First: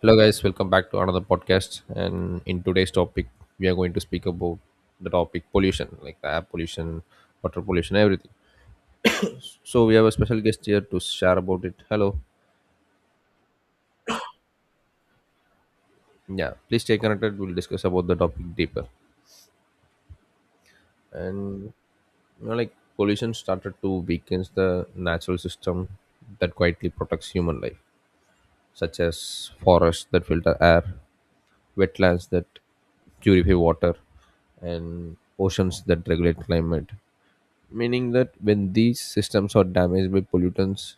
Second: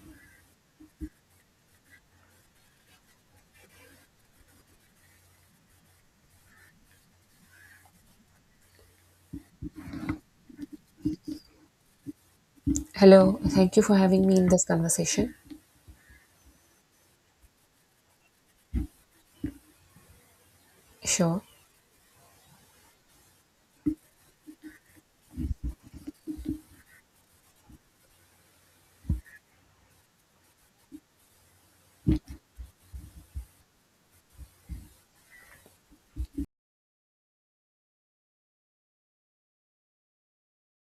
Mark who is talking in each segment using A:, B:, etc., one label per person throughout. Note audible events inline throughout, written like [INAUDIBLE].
A: Hello, guys. Welcome back to another podcast. And in today's topic, we are going to speak about the topic pollution, like the air pollution, water pollution, everything. So we have a special guest here to share about it. Hello.
B: Hello, thank you for having me in this conversation.
A: Yeah. Please stay connected. We'll discuss about the topic deeper.
B: Sure.
A: And like pollution started to weaken the natural system that quietly protects human life, such as forests that filter air, wetlands that purify water, and oceans that regulate climate, meaning that when these systems are damaged by pollutants,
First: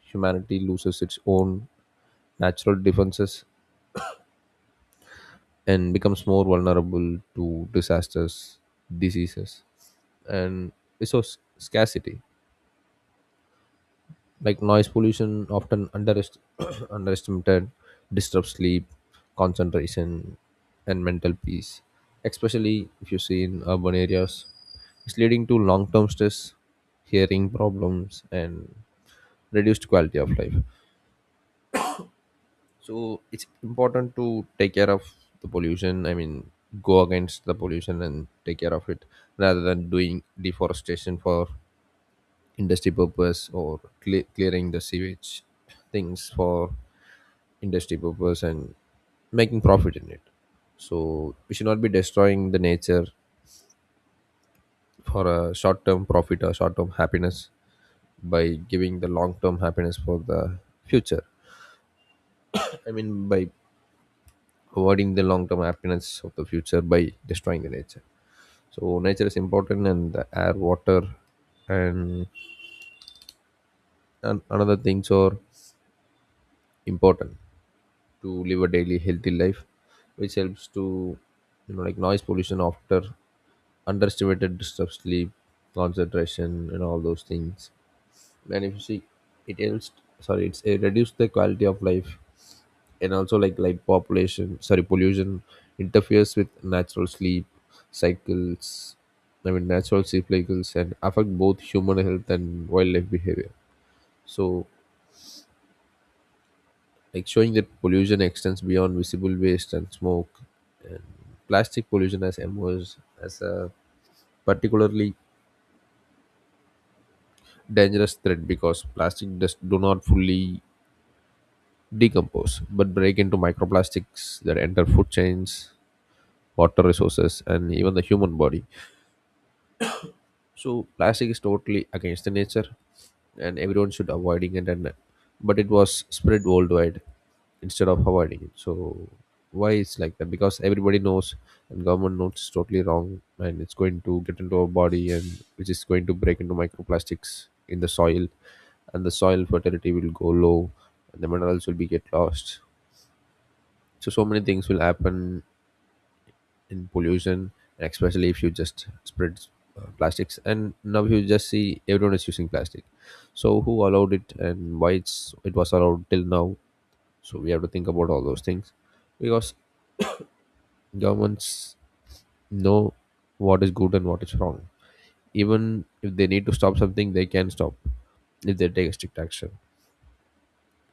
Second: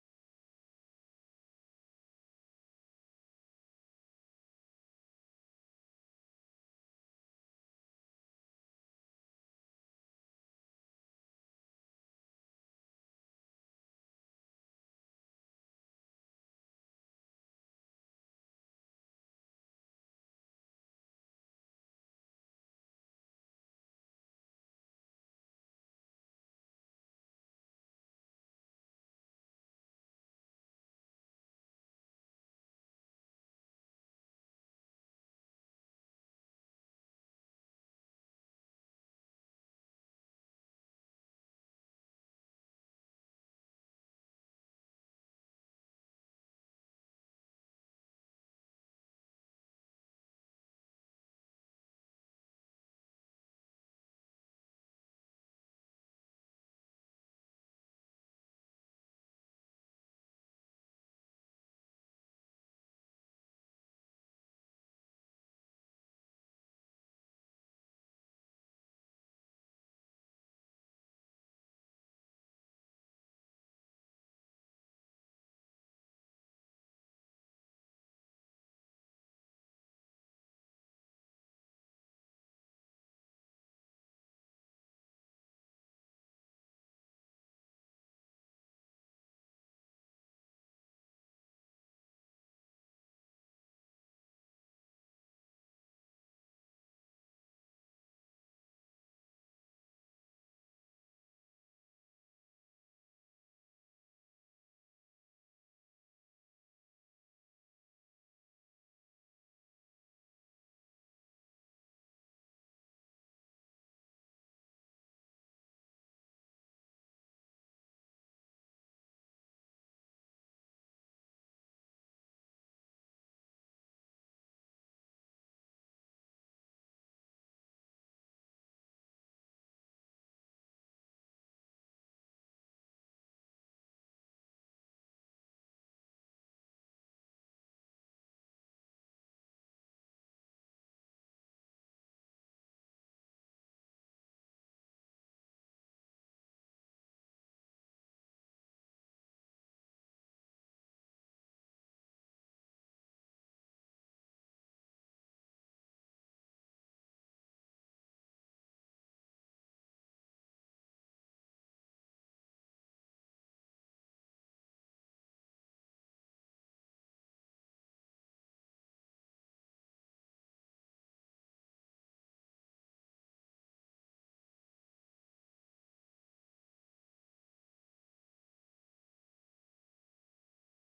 A: humanity loses its own natural defenses and becomes more vulnerable to disasters, diseases, and resource scarcity. Like noise pollution, often [CLEARS THROAT] underestimated, disrupts sleep, concentration, and mental peace, especially if you see in urban areas. It's leading to long term stress, hearing problems, and reduced quality of life. So it's important to take care of the pollution. I mean, go against the pollution and take care of it rather than doing deforestation for industry purpose or clearing the sewage things for industry purpose and making profit in it. So we should not be destroying the nature for a short term profit or short term happiness by giving the long term happiness for the future. I mean, by avoiding the long-term happiness of the future by destroying the nature. So nature is important, and the air, water, and, and another things are important to live a daily healthy life which helps to, you know, like noise pollution after underestimated disturbs sleep, concentration, and all those things. And if you see, it helps, sorry, it reduces the quality of life. And also like light population, sorry, pollution interferes with natural sleep cycles. I mean, natural sleep cycles and affect both human health and wildlife behavior. So, like showing that pollution extends beyond visible waste and smoke. And plastic pollution has emerged as a particularly dangerous threat because plastic does do not fully decompose but break into microplastics that enter food chains, water resources, and even the human body. So plastic is totally against the nature, and everyone should avoiding it. And but it was spread worldwide instead of avoiding it. So why it's like that? Because everybody knows, and government knows it's totally wrong, and it's going to get into our body, and which is going to break into microplastics in the soil, and the soil fertility will go low, and the minerals will be get lost. So so many things will happen in pollution, and especially if you just spread plastics and now you just see everyone is using plastic. So who allowed it and why it was allowed till now? So we have to think about all those things because governments know what is good and what is wrong. Even if they need to stop something, they can stop if they take strict action.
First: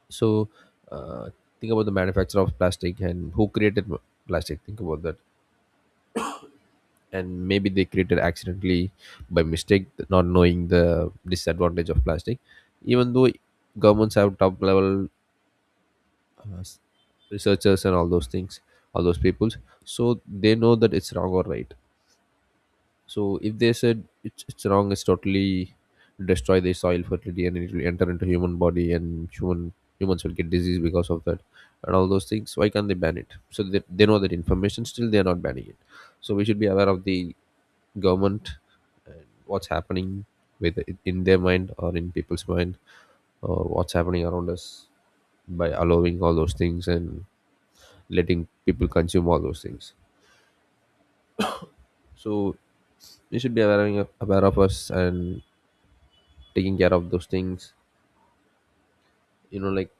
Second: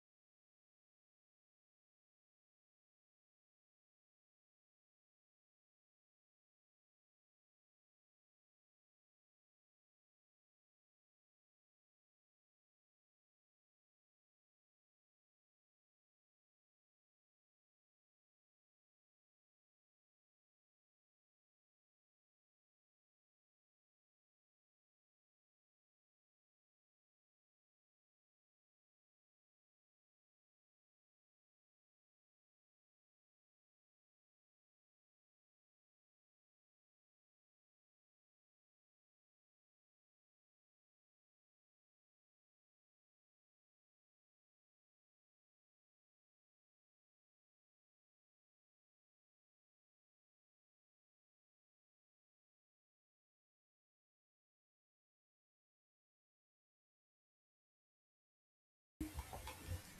A: So uh, think about the manufacturer of plastic and who created plastic, think about that. And maybe they created accidentally by mistake, not knowing the disadvantage of plastic. Even though governments have top level uh, s- researchers and all those things, all those peoples, so they know that it's wrong or right. So if they said it's wrong, it's totally destroy the soil fertility, and it will enter into human body, and humans will get disease because of that. And all those things, why can't they ban it? So they know that information still they are not banning it. So we should be aware of the government and what's happening with, in their mind or in people's mind, or what's happening around us by allowing all those things and letting people consume all those things. So we should be aware of us and taking care of those things, you know, like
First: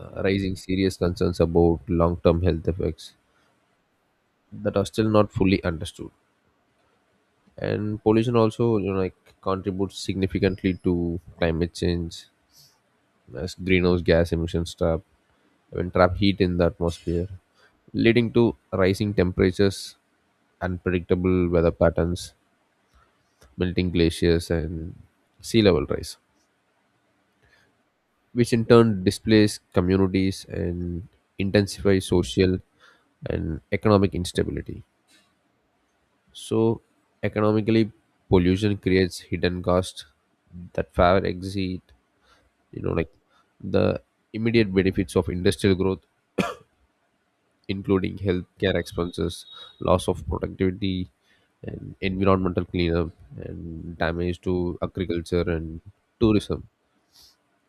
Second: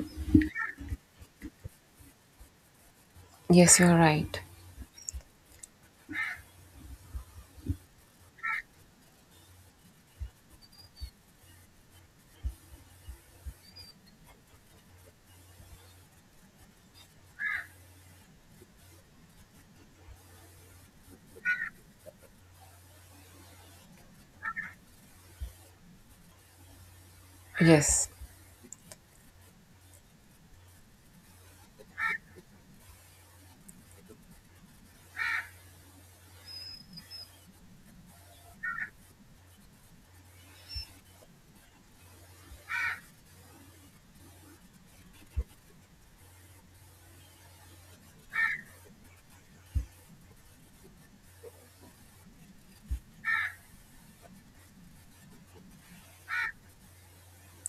A: raising serious concerns about long-term health effects
B: Yes, you're right.
A: that are still not fully understood. And pollution also, you know, like, contributes significantly to climate change, as greenhouse gas emissions trap, even trap heat in the atmosphere, leading to rising temperatures, unpredictable weather patterns, melting glaciers, and sea level rise,
B: Yes,
A: which in turn displace communities and intensifies social and economic instability. So, economically, pollution creates hidden costs that far exceed, you know, like the immediate benefits of industrial growth, including healthcare expenses, loss of productivity, and environmental cleanup, and damage to agriculture and tourism,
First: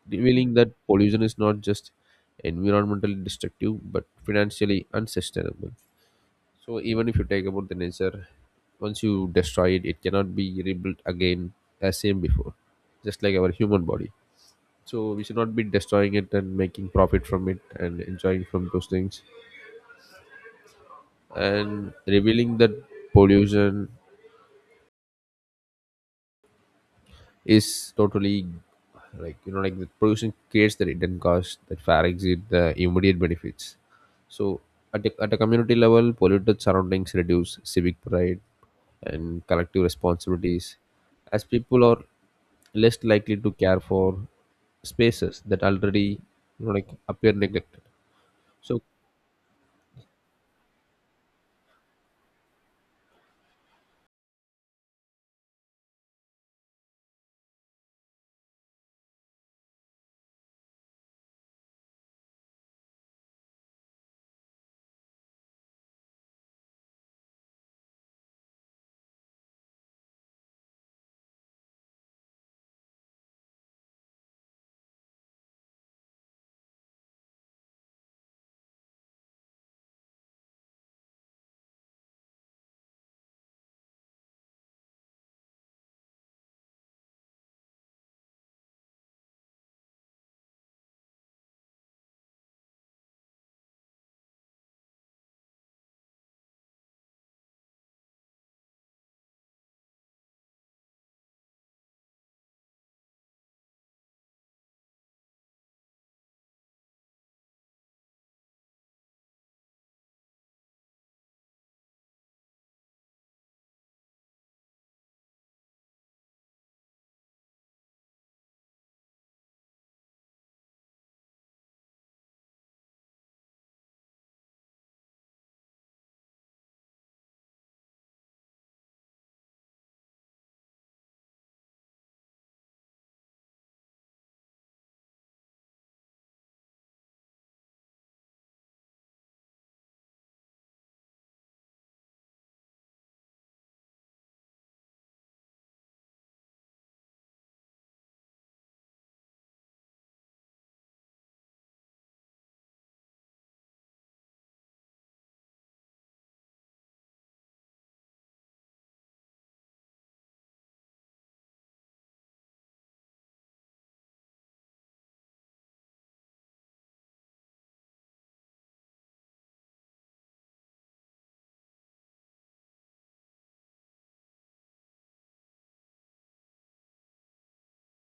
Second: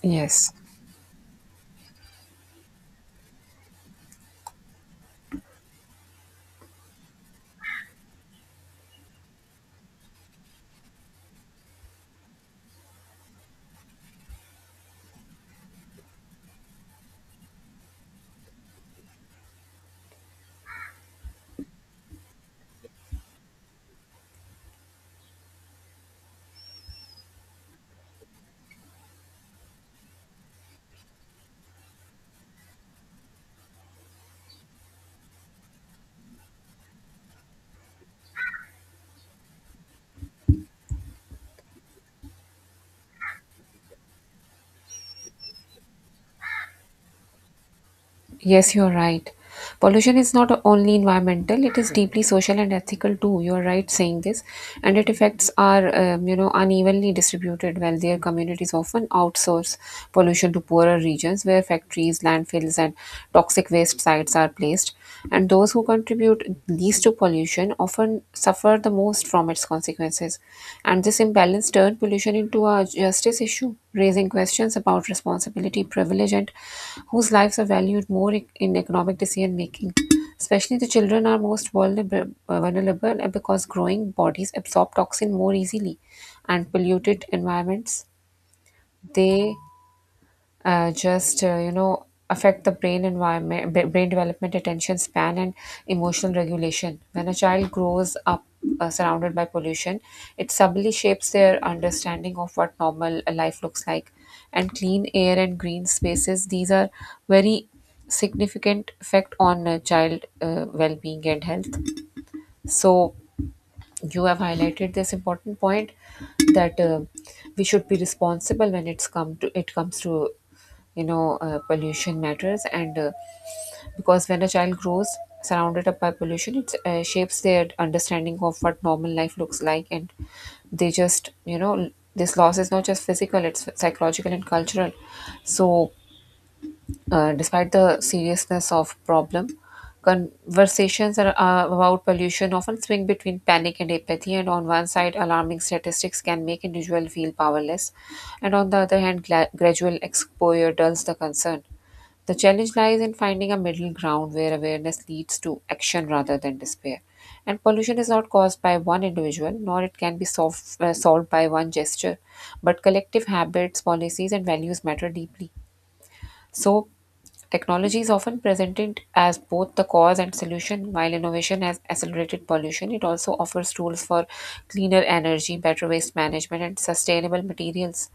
B: yes,
A: revealing that pollution is not just environmentally destructive but financially unsustainable. So, even if you take about the nature, once you destroy it, it cannot be rebuilt again as same before, just like our human body. So we should not be destroying it and making profit from it and enjoying from those things. And revealing that pollution is totally, like, the pollution creates the hidden cost that far exceed the immediate benefits. So at a community level, polluted surroundings reduce civic pride and collective responsibilities, as people are less likely to care for spaces that already, you know, appear neglected.
B: yes,
A: So
B: you're right. Pollution is not only environmental, it is deeply social and ethical too. You're right saying this. And it affects our, unevenly distributed wealthier communities often outsource pollution to poorer regions where factories, landfills, and toxic waste sites are placed. And those who contribute least to pollution often suffer the most from its consequences. And this imbalance turned pollution into a justice issue, raising questions about responsibility, privilege, and whose lives are valued more in economic decision making. Especially the children are most vulnerable because growing bodies absorb toxin more easily, and polluted environments they just affect the brain environment brain development, attention span, and emotional regulation. When a child grows up surrounded by pollution, it subtly shapes their understanding of what normal life looks like. And clean air and green spaces, these are very significant effect on child well-being and health. So you have highlighted this important point that we should be responsible when it comes to pollution matters. And Because when a child grows surrounded up by pollution, it shapes their understanding of what normal life looks like. And they just you know this loss is not just physical, it's psychological and cultural. So despite the seriousness of problem, conversations are, about pollution often swing between panic and apathy. And on one side, alarming statistics can make individuals feel powerless, and on the other hand, gradual exposure dulls the concern. The challenge lies in finding a middle ground where awareness leads to action rather than despair. And pollution is not caused by one individual, nor it can be solved by one gesture, but collective habits, policies, and values matter deeply. So, technology is often presented as both the cause and solution. While innovation has accelerated pollution, it also offers tools for cleaner energy, better waste management, and sustainable materials.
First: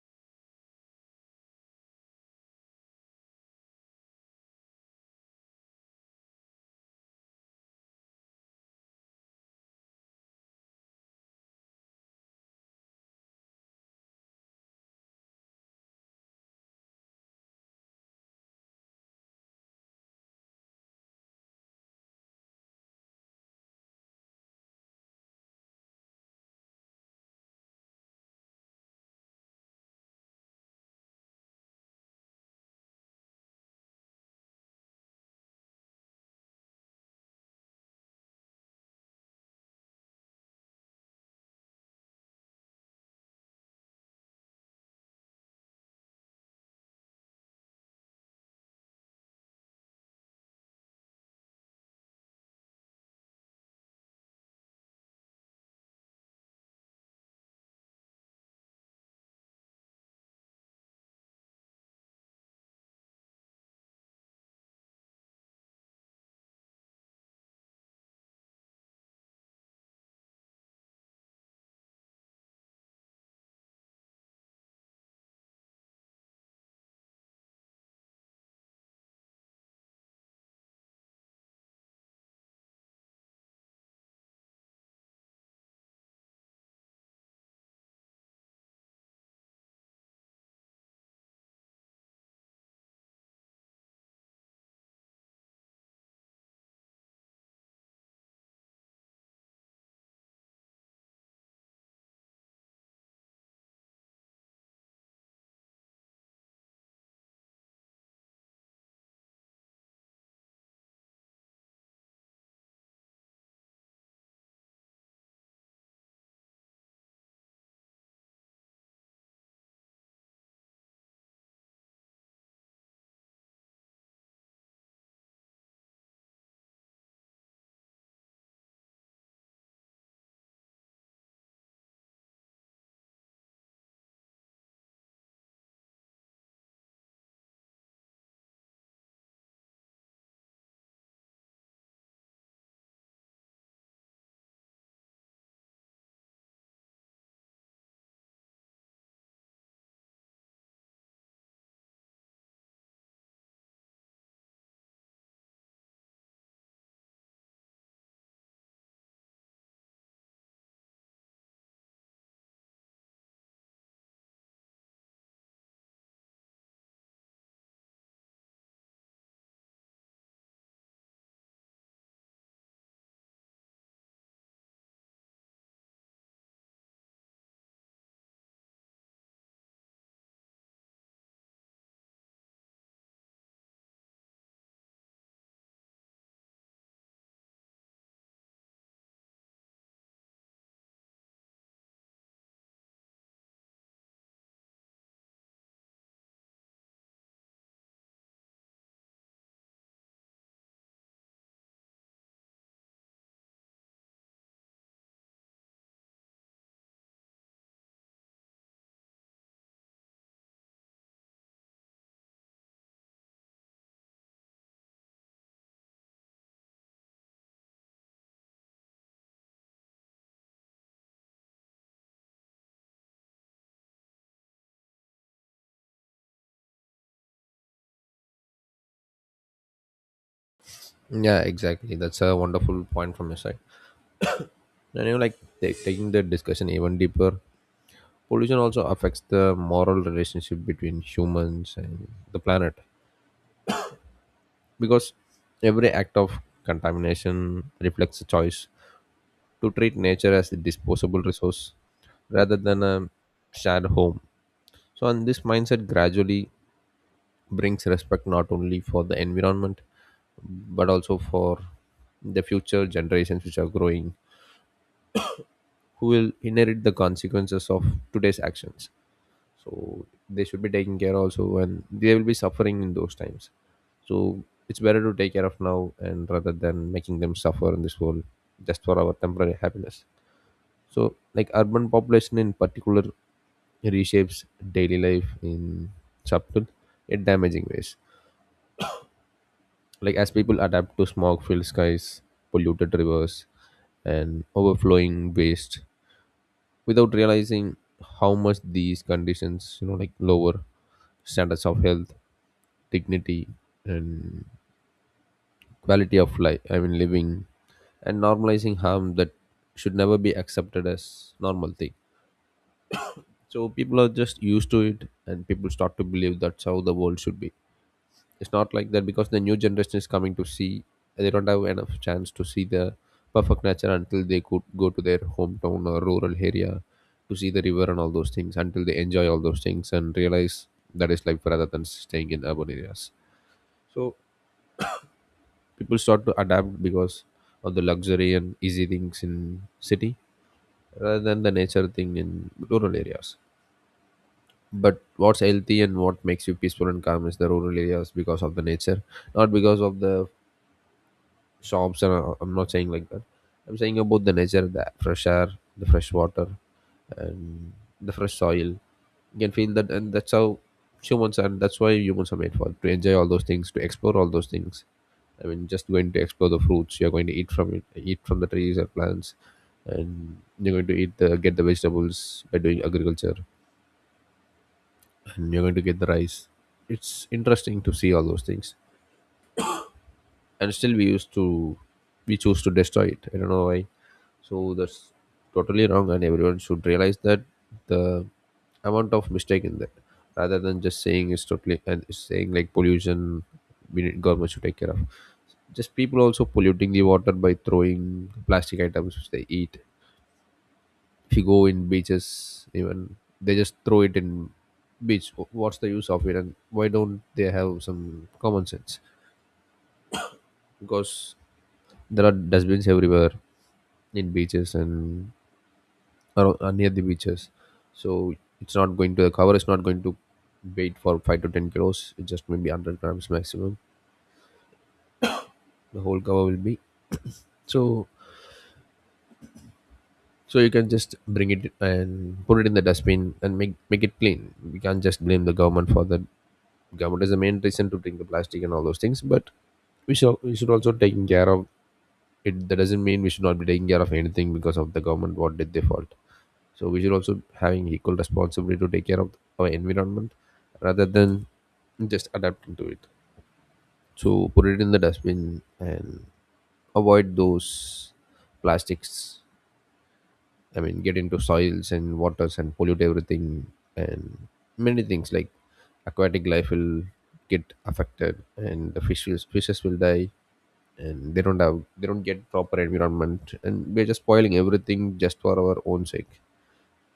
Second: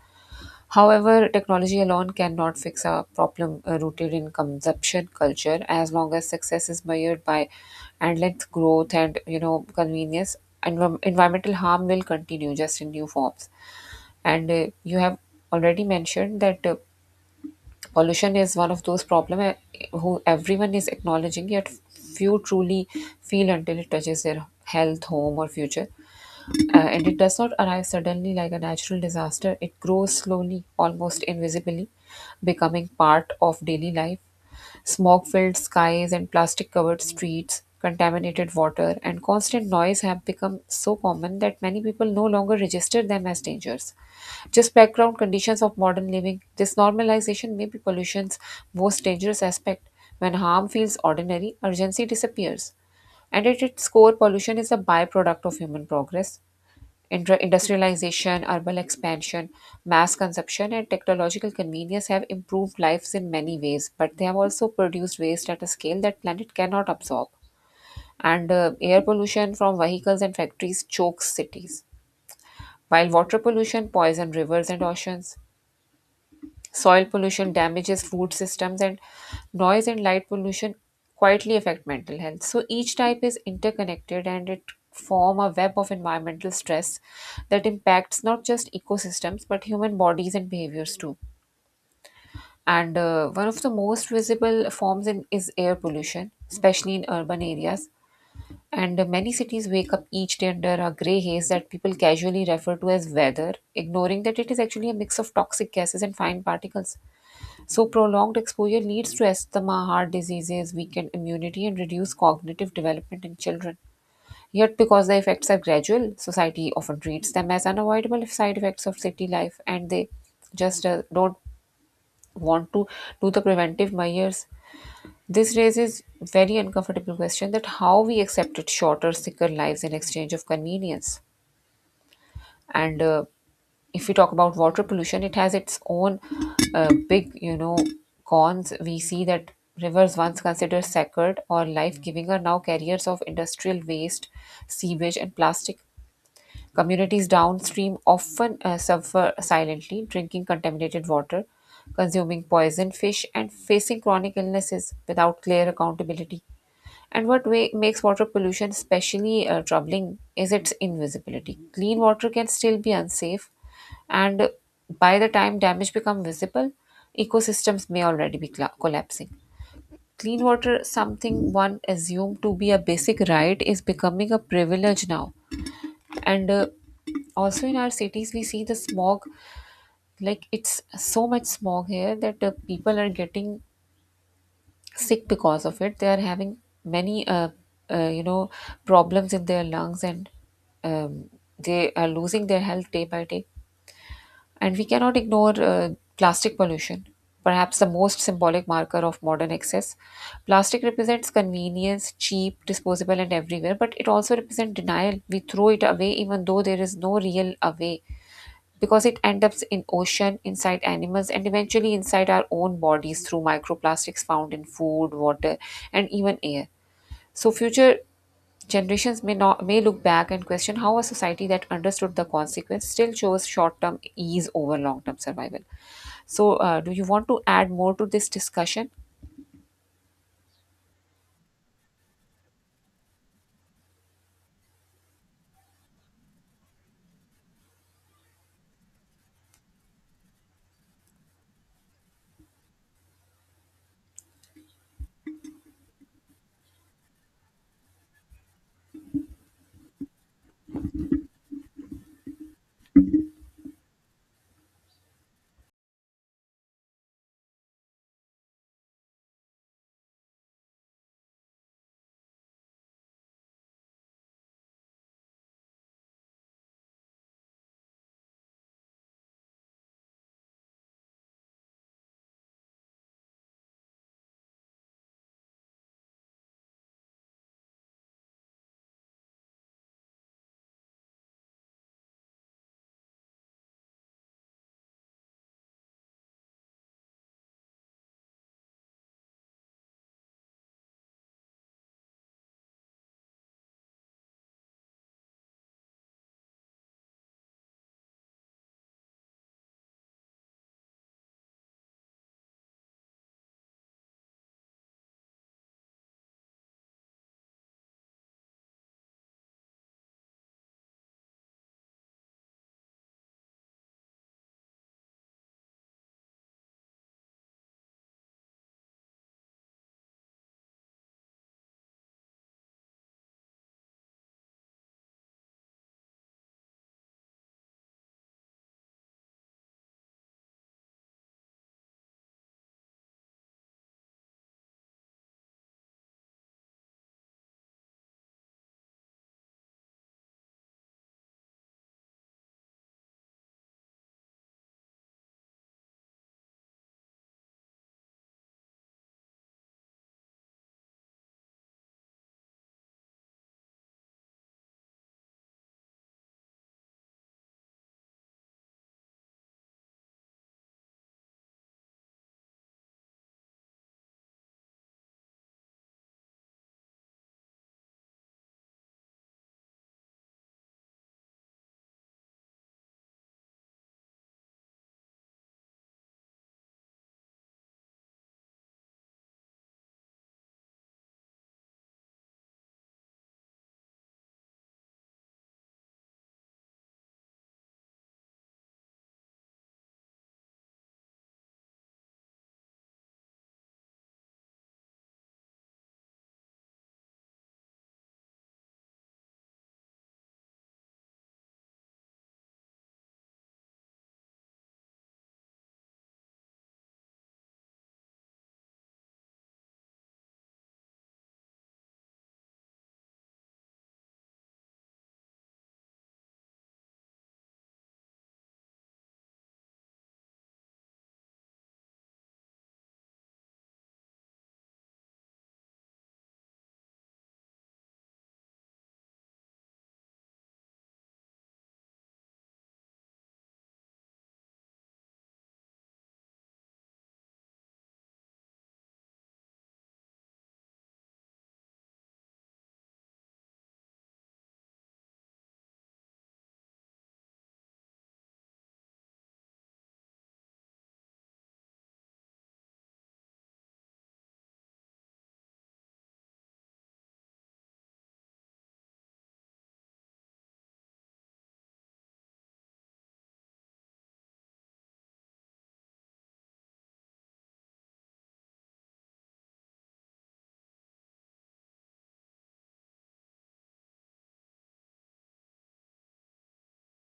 B: However, technology alone cannot fix a problem rooted in consumption culture. As long as success is measured by endless growth and convenience, environmental harm will continue just in new forms. And you have already mentioned that pollution is one of those problems who everyone is acknowledging, yet few truly feel until it touches their health, home, or future. And it does not arrive suddenly like a natural disaster. It grows slowly, almost invisibly, becoming part of daily life. Smog filled skies and plastic covered streets, contaminated water, and constant noise have become so common that many people no longer register them as dangers. Just background conditions of modern living, this normalization may be pollution's most dangerous aspect. When harm feels ordinary, urgency disappears. And at its core, pollution is a byproduct of human progress. Industrialization, urban expansion, mass consumption, and technological convenience have improved lives in many ways, but they have also produced waste at a scale that planet cannot absorb. And Air pollution from vehicles and factories chokes cities, while water pollution poison rivers and oceans. Soil pollution damages food systems, and noise and light pollution quietly affect mental health. So each type is interconnected and it form a web of environmental stress that impacts not just ecosystems but human bodies and behaviors too. And One of the most visible forms is air pollution, especially in urban areas. And Many cities wake up each day under a grey haze that people casually refer to as weather, ignoring that it is actually a mix of toxic gases and fine particles. So, prolonged exposure leads to asthma, heart diseases, weakened immunity, and reduced cognitive development in children. Yet, because the effects are gradual, society often treats them as unavoidable side effects of city life, and they just don't want to do the preventive measures. This raises very uncomfortable question that how we accepted shorter, sicker lives in exchange of convenience. And If we talk about water pollution, it has its own big, cons. We see that rivers once considered sacred or life-giving are now carriers of industrial waste, sewage, and plastic. Communities downstream often suffer silently, drinking contaminated water, consuming poison fish, and facing chronic illnesses without clear accountability. And what way makes water pollution especially troubling is its invisibility. Clean water can still be unsafe, and by the time damage become visible, ecosystems may already be cla collapsing. Clean water, something one assumed to be a basic right, is becoming a privilege now. And Also in our cities, we see the smog, like it's so much smog here that people are getting sick because of it. They are having many uh, you know problems in their lungs, and um, they are losing their health day by day. And we cannot ignore plastic pollution, perhaps the most symbolic marker of modern excess. Plastic represents convenience, cheap, disposable, and everywhere, but it also represents denial. We throw it away even though there is no real away, because it ends up in ocean, inside animals, and eventually inside our own bodies through microplastics found in food, water, and even air. So future generations may not may look back and question how a society that understood the consequence still chose short-term ease over long-term survival. So do you want to add more to this discussion?
A: yeah, exactly, that's a wonderful point from your side. And you know, like, taking the discussion even deeper, pollution also affects the moral relationship between humans and the planet, because every act of contamination reflects a choice to treat nature as a disposable resource rather than a shared home. So and this mindset gradually brings respect not only for the environment but also for the future generations, which are growing, who will inherit the consequences of today's actions. So they should be taking care also, and they will be suffering in those times. So it's better to take care of now and rather than making them suffer in this world just for our temporary happiness. So like urban population in particular reshapes daily life in subtle yet damaging ways, like as people adapt to smog filled skies, polluted rivers, and overflowing waste, without realizing how much these conditions, you know, lower standards of health, dignity, and quality of life. I mean, living, and normalizing harm that should never be accepted as normal thing. So people are just used to it, and people start to believe that's how the world should be. It's not like that, because the new generation is coming to see, they don't have enough chance to see the perfect nature until they could go to their hometown or rural area to see the river and all those things, until they enjoy all those things and realize that is life rather than staying in urban areas. So people start to adapt because of the luxury and easy things in city rather than the nature thing in rural areas. But what's healthy and what makes you peaceful and calm is the rural areas because of the nature, not because of the shops and, I'm not saying like that. I'm saying about the nature, the fresh air, the fresh water, and the fresh soil. You can feel that, and that's how humans are, that's why humans are made for, to enjoy all those things, to explore all those things. I mean, just going to explore the fruits you're going to eat from it, eat from the trees or plants. And you're going to eat the, get the vegetables by doing agriculture, and you're going to get the rice. It's interesting to see all those things, and still we choose to destroy it, I don't know why. So that's totally wrong, and everyone should realize that, the amount of mistake in that, rather than just saying it's totally and it's saying like pollution, we need government should take care of. Just people also polluting the water by throwing plastic items which they eat. If you go in beaches, even they just throw it in beach. What's the use of it, and why don't they have some common sense? Because there are dustbins everywhere in beaches and or near the beaches. So it's not going to, the cover is not going to wait for 5 to 10 kilos, it just maybe 100 grams maximum the whole cover will be. So so you can just bring it and put it in the dustbin and make it clean. We can't just blame the government for that. Government is the main reason to bring the plastic and all those things, but we should also taking care of it. That doesn't mean we should not be taking care of anything because of the government, what did they fault. So we should also having equal responsibility to take care of our environment rather than just adapting to it. So put it in the dustbin and avoid those plastics. I mean, get into soils and waters and pollute everything. And many things like aquatic life will get affected, and the fishes will die, and they don't get proper environment, and we're just spoiling everything just for our own sake.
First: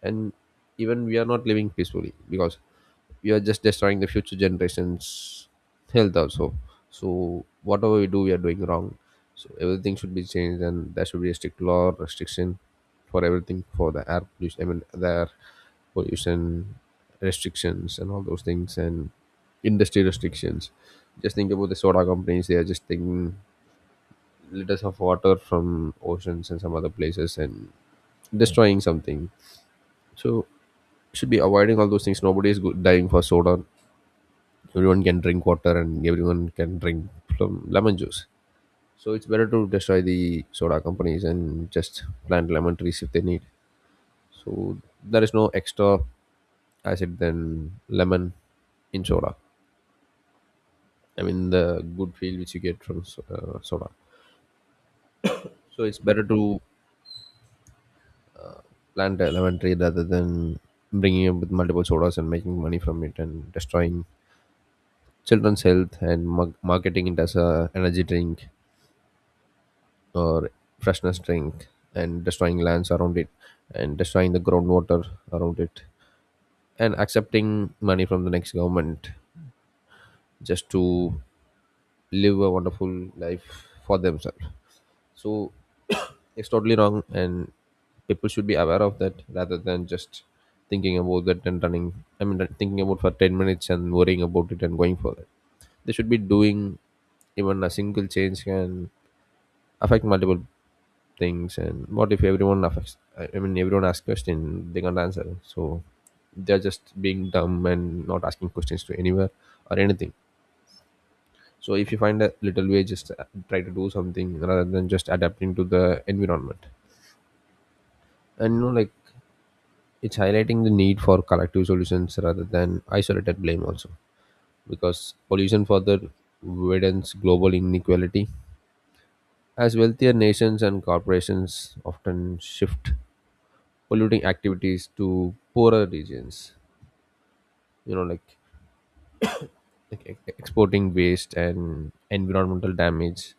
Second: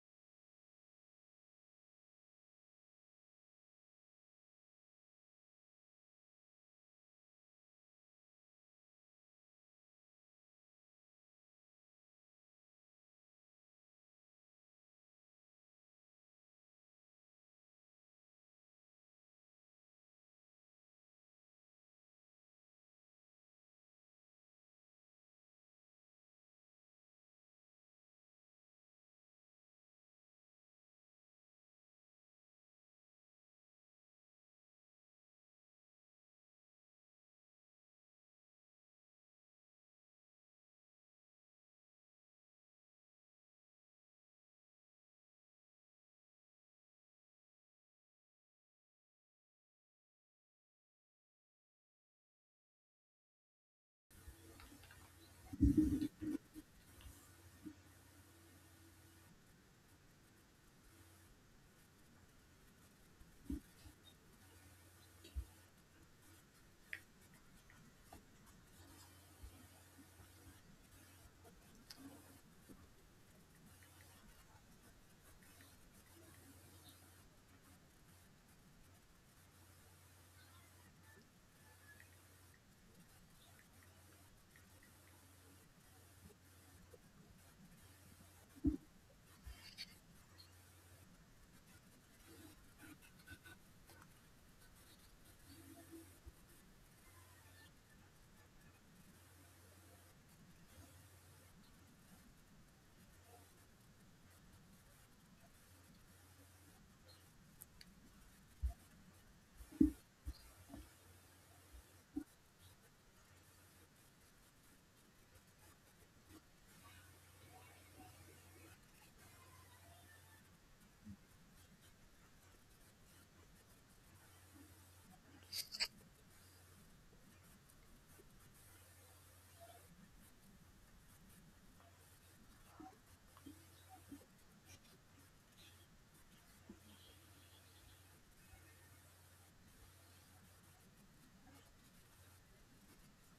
A: And even we are not living peacefully because we are just destroying the future generations health also. So whatever we do, we are doing wrong. So everything should be changed, and there should be a strict law restriction for everything, for the air pollution. I mean, the air pollution restrictions and all those things, and industry restrictions. Just think about the soda companies, they are just taking liters of water from oceans and some other places and destroying something. So should be avoiding all those things. Nobody is dying for soda. Everyone can drink water, and everyone can drink lemon juice. So it's better to destroy the soda companies and just plant lemon trees if they need. So there is no extra acid than lemon in soda. I mean the good feel which you get from soda. So it's better to plant a lemon tree rather than bringing up with multiple sodas and making money from it and destroying children's health, and marketing it as a energy drink or freshness drink, and destroying lands around it, and destroying the groundwater around it, and accepting money from the next government just to live a wonderful life for themselves. So [COUGHS] it's totally wrong, and people should be aware of that rather than just thinking about that and running I mean like, thinking about for 10 minutes and worrying about it and going for it. They should be doing, even a single change can affect multiple things. And what if everyone affects, I mean, everyone asks question, they can't answer. So they're just being dumb and not asking questions to anywhere or anything. So if you find a little way, just try to do something rather than just adapting to the environment. And you know, like, it's highlighting the need for collective solutions rather than isolated blame also, because pollution further widens global inequality, as wealthier nations and corporations often shift polluting activities to poorer regions, like, exporting waste and environmental damage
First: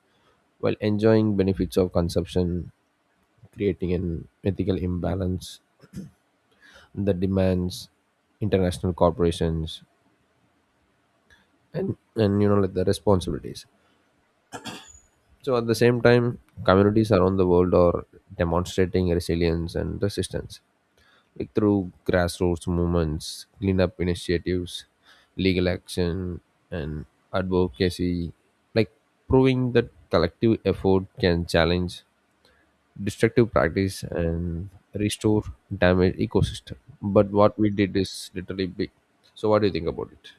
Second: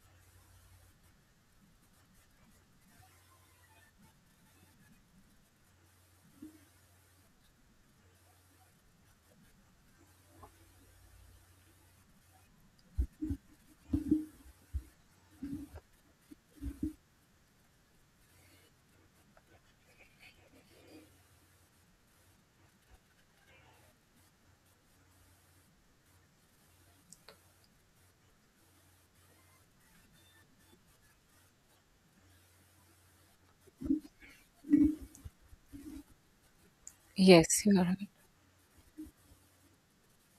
A: while enjoying benefits of consumption, creating an ethical imbalance that demands international corporations and, and, the responsibilities. So at the same time, communities around the world are demonstrating resilience and resistance, like through grassroots movements, cleanup initiatives, legal action, and advocacy, like proving that collective effort can challenge destructive practice and restore damaged ecosystem. But what
B: Yes,
A: we
B: you are.
A: did is literally big. So, what do you think about it?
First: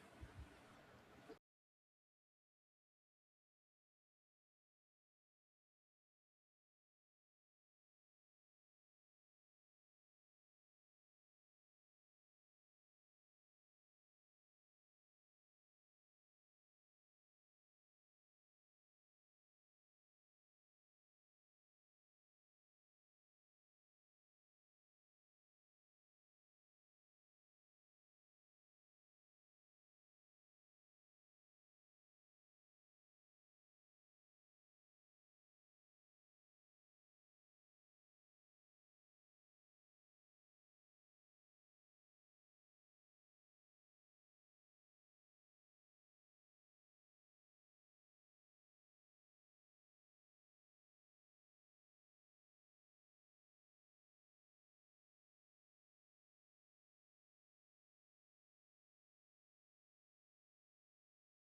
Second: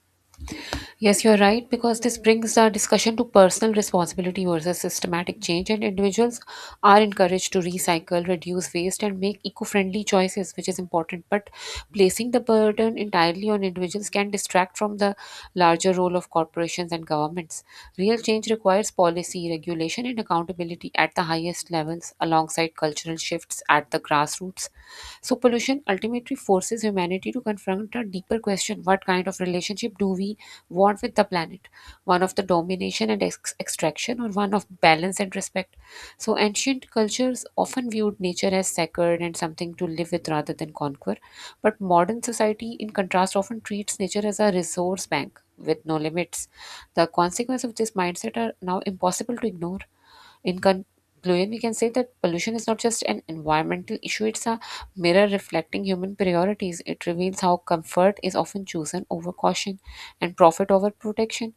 B: Yes, you're right, because this brings our discussion to personal responsibility versus systematic change, and individuals are encouraged to recycle, reduce waste, and make eco friendly choices, which is important. But placing the burden entirely on individuals can distract from the larger role of corporations and governments. Real change requires policy, regulation, and accountability at the highest levels, alongside cultural shifts at the grassroots. So, pollution ultimately forces humanity to confront a deeper question: what kind of relationship do we want with the planet? One of the domination and extraction, or one of balance and respect? So, ancient cultures often viewed nature as sacred and something to live with rather than conquer. But modern society, in contrast, often treats nature as a resource bank with no limits. The consequence of this mindset are now impossible to ignore. In conclusion, we can say that pollution is not just an environmental issue, it's a mirror reflecting human priorities. It reveals how comfort is often chosen over caution and profit over protection.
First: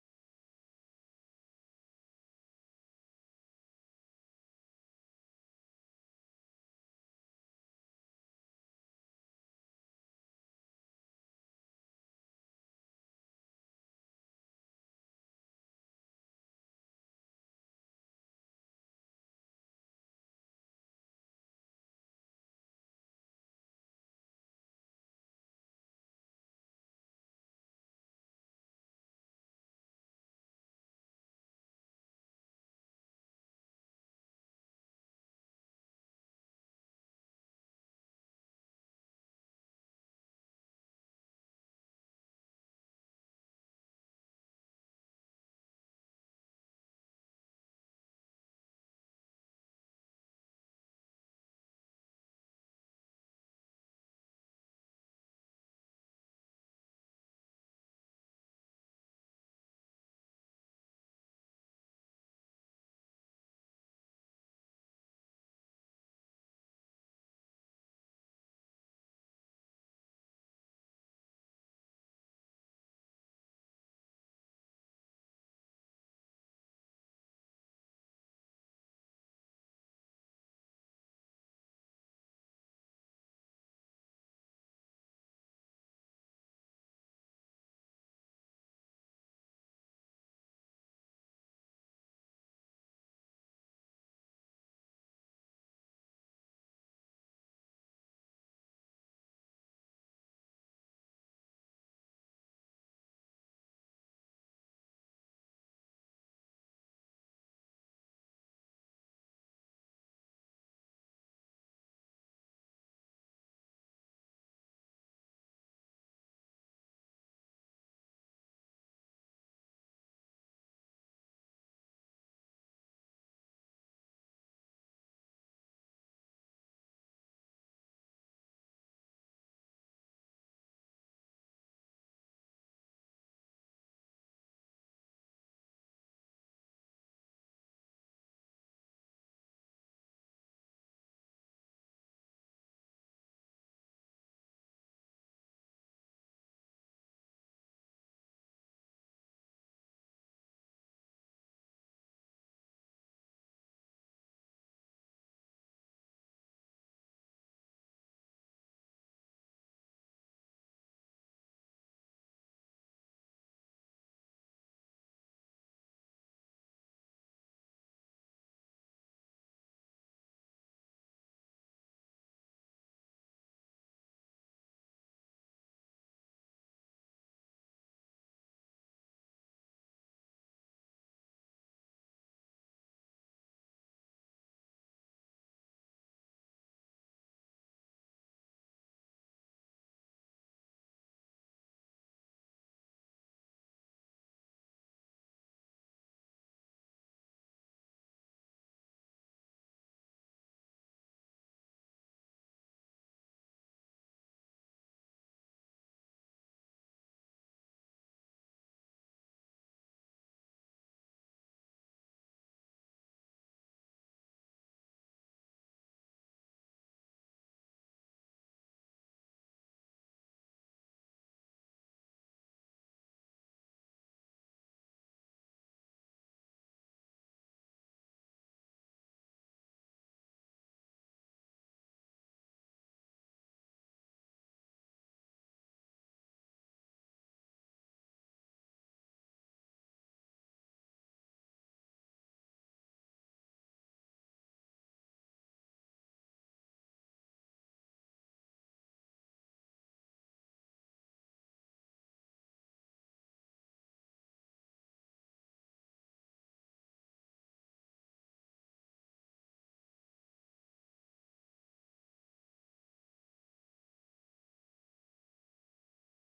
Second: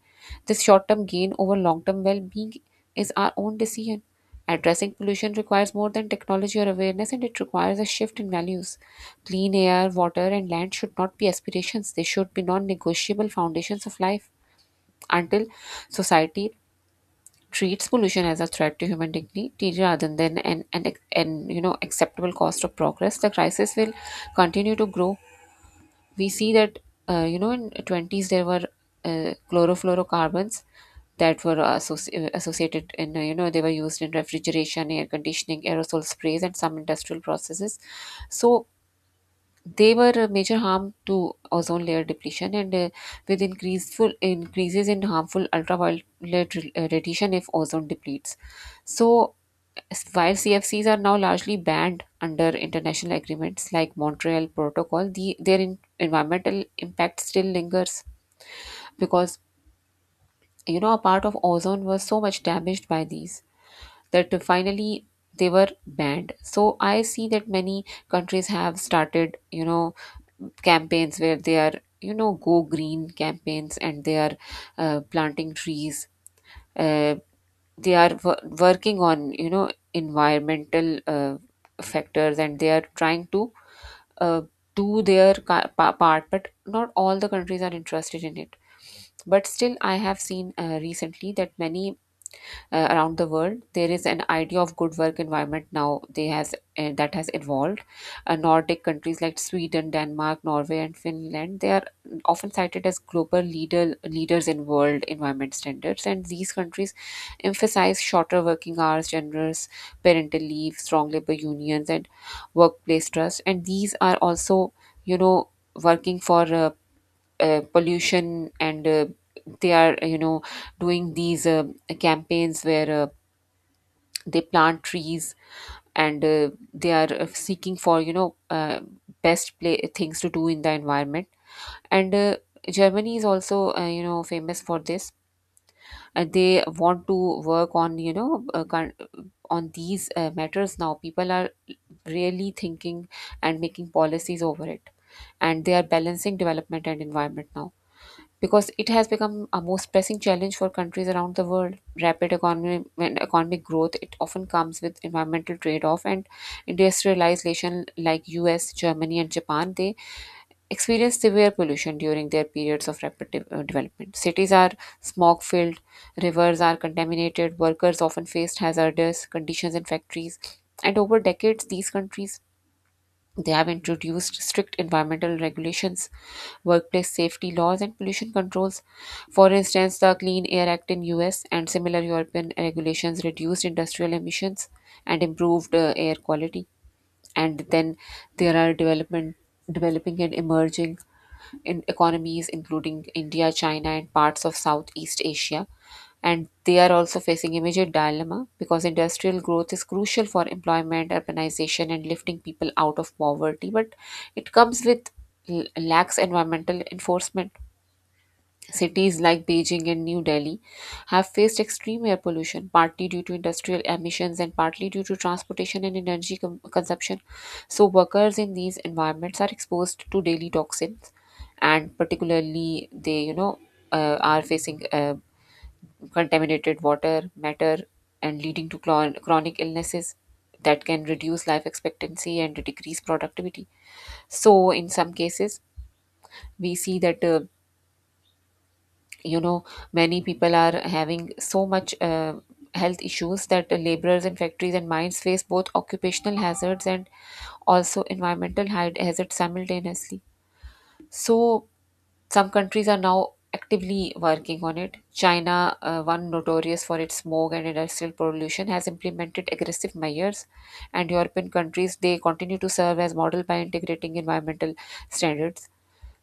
B: This short term gain over long term well being is our own decision. Addressing pollution requires more than technology or awareness, and it requires a shift in values. Clean air, water, and land should not be aspirations, they should be non negotiable foundations of life. Until society treats pollution as a threat to human dignity rather than an acceptable cost of progress, the crisis will continue to grow. We see that in 20s there were chlorofluorocarbons that were associated in, they were used in refrigeration, air conditioning, aerosol sprays, and some industrial processes. So they were a major harm to ozone layer depletion, and with increaseful increases in harmful radiation if ozone depletes. So while CFCs are now largely banned under international agreements like Montreal Protocol, the their environmental impact still lingers, because a part of ozone was so much damaged by these that finally they were banned. So I see that many countries have started, campaigns where they are, go green campaigns, and they are planting trees. uh, they are working on, environmental factors, and they are trying to uh, do their part, but not all the countries are interested in it. But still I have seen recently that many around the world, there is an idea of good work environment now they has that has evolved. Nordic countries like Sweden, Denmark, Norway, and Finland, they are often cited as global leaders in world environment standards, and these countries emphasize shorter working hours, generous parental leave, strong labor unions, and workplace trust. And these are also, you know working for pollution, and they are, doing these campaigns where they plant trees. And they are seeking for, best things to do in the environment. And Germany is also, famous for this. They want to work on, on these matters. Now people are really thinking and making policies over it, and they are balancing development and environment now, because it has become a most pressing challenge for countries around the world. Rapid economy, and economic growth, it often comes with environmental trade-off and industrialization like US, Germany and Japan, they experience severe pollution during their periods of rapid development. Cities are smog-filled, rivers are contaminated, workers often face hazardous conditions in factories. And over decades, these countries they have introduced strict environmental regulations, workplace safety laws, and pollution controls. For instance, the Clean Air Act in US and similar European regulations reduced industrial emissions and improved air quality. And then there are development developing and emerging in economies, including India, China, and parts of Southeast Asia. And they are also facing immediate dilemma because industrial growth is crucial for employment, urbanization, and lifting people out of poverty, but it comes with lax environmental enforcement. Cities like Beijing and New Delhi have faced extreme air pollution, partly due to industrial emissions and partly due to transportation and energy consumption. So, workers in these environments are exposed to daily toxins, and particularly they are facing contaminated water, matter, and leading to chronic illnesses that can reduce life expectancy and decrease productivity. So, in some cases, we see that. You know Many people are having so much health issues that laborers in factories and mines face both occupational hazards and also environmental hazards simultaneously. So some countries are now actively working on it. China, one notorious for its smog and industrial pollution, has implemented aggressive measures, and European countries they continue to serve as model by integrating environmental standards.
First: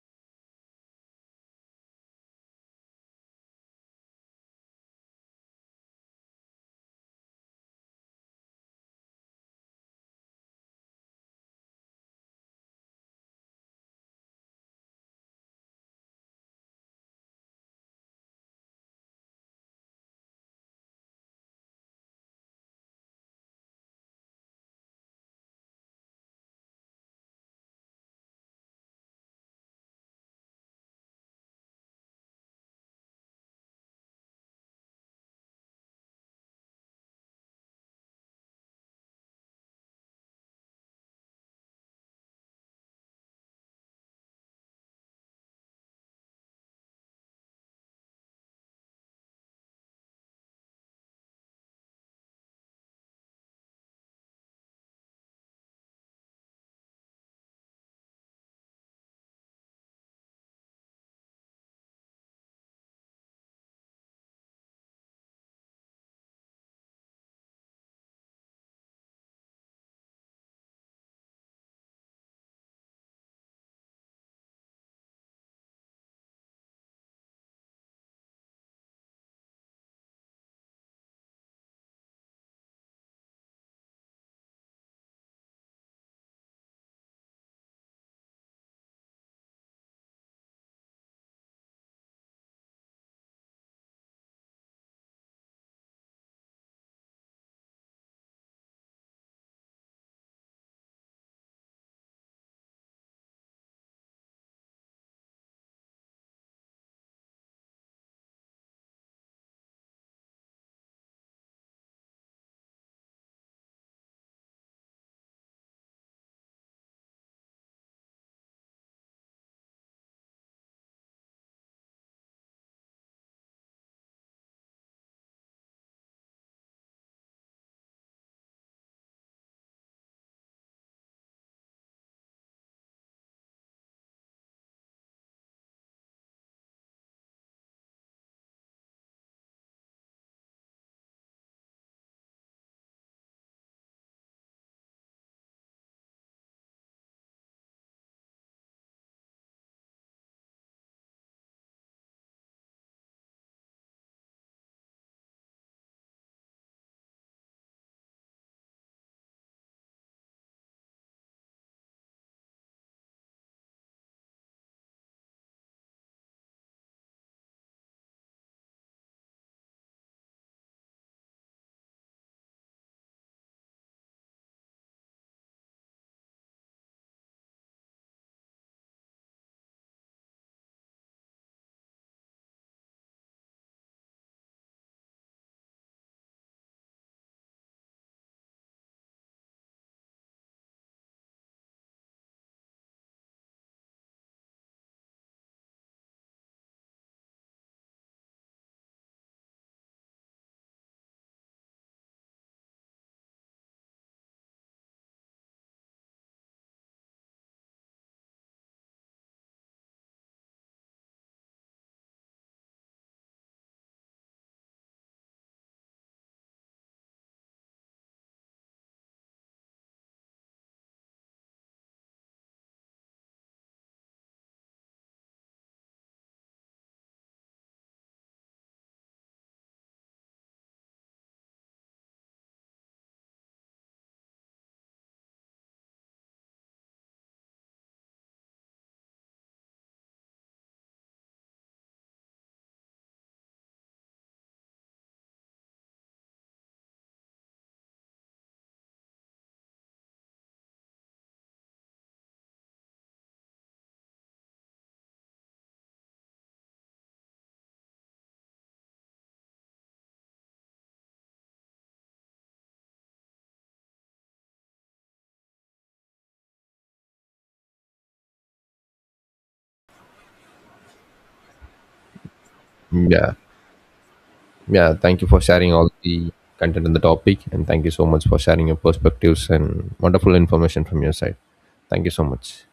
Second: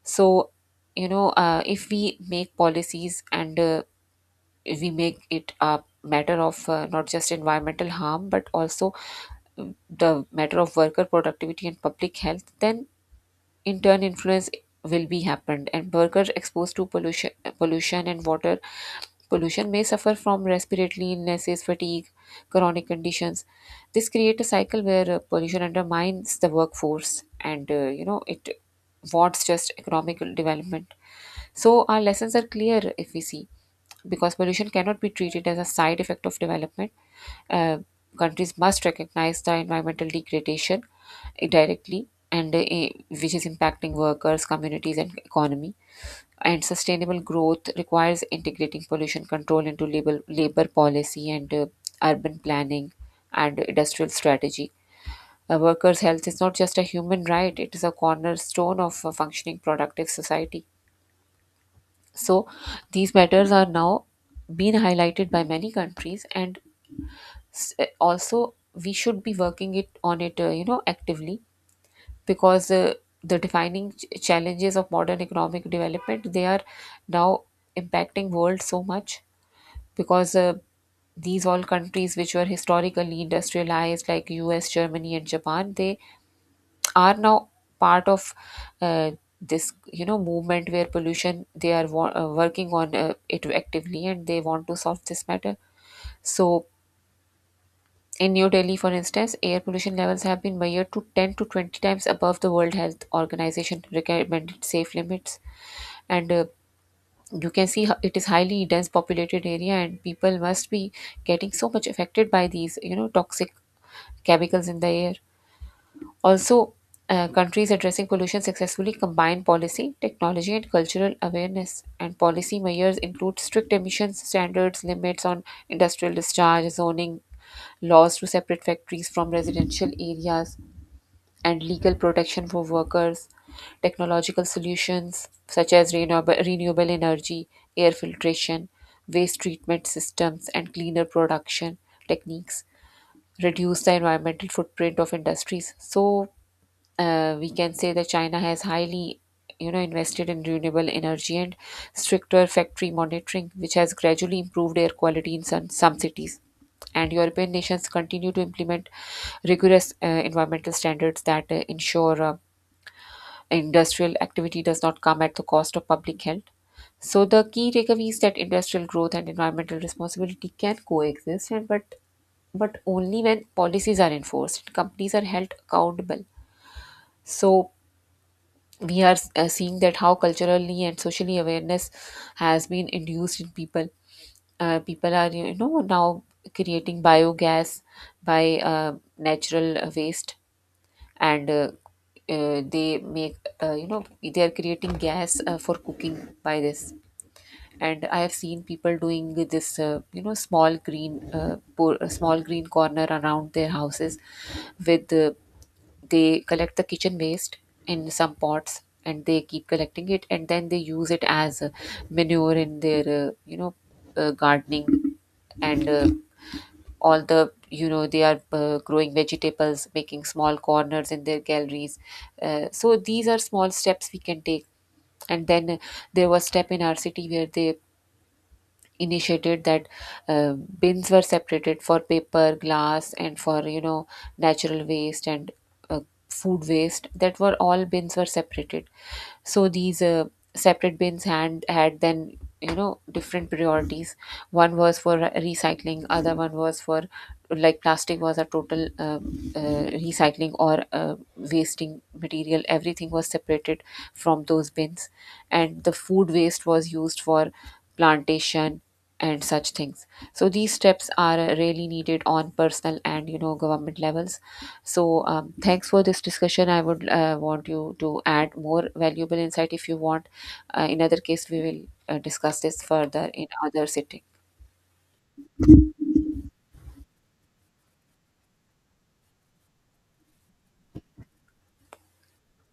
B: So, if we make policies and we make it a matter of not just environmental harm but also the matter of worker productivity and public health, then in turn influence will be happened, and workers exposed to pollution and water pollution may suffer from respiratory illnesses, fatigue, chronic conditions. This create a cycle where pollution undermines the workforce and it wards just economic development. So our lessons are clear, if we see, because pollution cannot be treated as a side effect of development. Uh, Countries must recognize the environmental degradation directly, and which is impacting workers, communities, and economy. And sustainable growth requires integrating pollution control into labor policy and urban planning and industrial strategy. A worker's health is not just a human right, it is a cornerstone of a functioning productive society. So these matters are now being highlighted by many countries, and also we should be working it on it, actively, because the defining challenges of modern economic development, they are now impacting world so much, because these all countries which were historically industrialized, like US, Germany and Japan, they are now part of uh, this movement where pollution, they are working on it actively, and they want to solve this matter. So in New Delhi, for instance, air pollution levels have been measured to 10 to 20 times above the World Health Organization recommended safe limits. And you can see it is highly dense populated area, and people must be getting so much affected by these toxic chemicals in the air. Also, countries addressing pollution successfully combine policy, technology, and cultural awareness. And policy measures include strict emissions standards, limits on industrial discharge, zoning laws to separate factories from residential areas, and legal protection for workers. Technological solutions such as renewable energy, air filtration, waste treatment systems, and cleaner production techniques reduce the environmental footprint of industries. So, we can say that China has highly invested in renewable energy and stricter factory monitoring, which has gradually improved air quality in some cities, and European nations continue to implement rigorous environmental standards that ensure industrial activity does not come at the cost of public health. So the key takeaway is that industrial growth and environmental responsibility can coexist, and but only when policies are enforced, and companies are held accountable. So we are seeing that how culturally and socially awareness has been induced in people. People are now creating biogas by natural waste, and they make, they are creating gas for cooking by this. And I have seen people doing this a small green corner around their houses with they collect the kitchen waste in some pots, and they keep collecting it, and then they use it as manure in their gardening, and all the they are growing vegetables, making small corners in their galleries. So these are small steps we can take. And then there was step in our city where they initiated that bins were separated for paper, glass, and for natural waste and uh, food waste. That were all bins were separated. So these separate bins had then different priorities. One was for recycling, other one was for, like, plastic was a total recycling or wasting material, everything was separated from those bins, and the food waste was used for plantation and such things. So these steps are really needed on personal and government levels. So thanks for this discussion, I would want you to add more valuable insight if you want. In other case we will discuss this further
A: Yeah,
B: in other sitting.
A: yeah. Thank you for sharing all the content on the topic, and thank you so much for sharing your perspectives and wonderful information from your side. Thank you so much.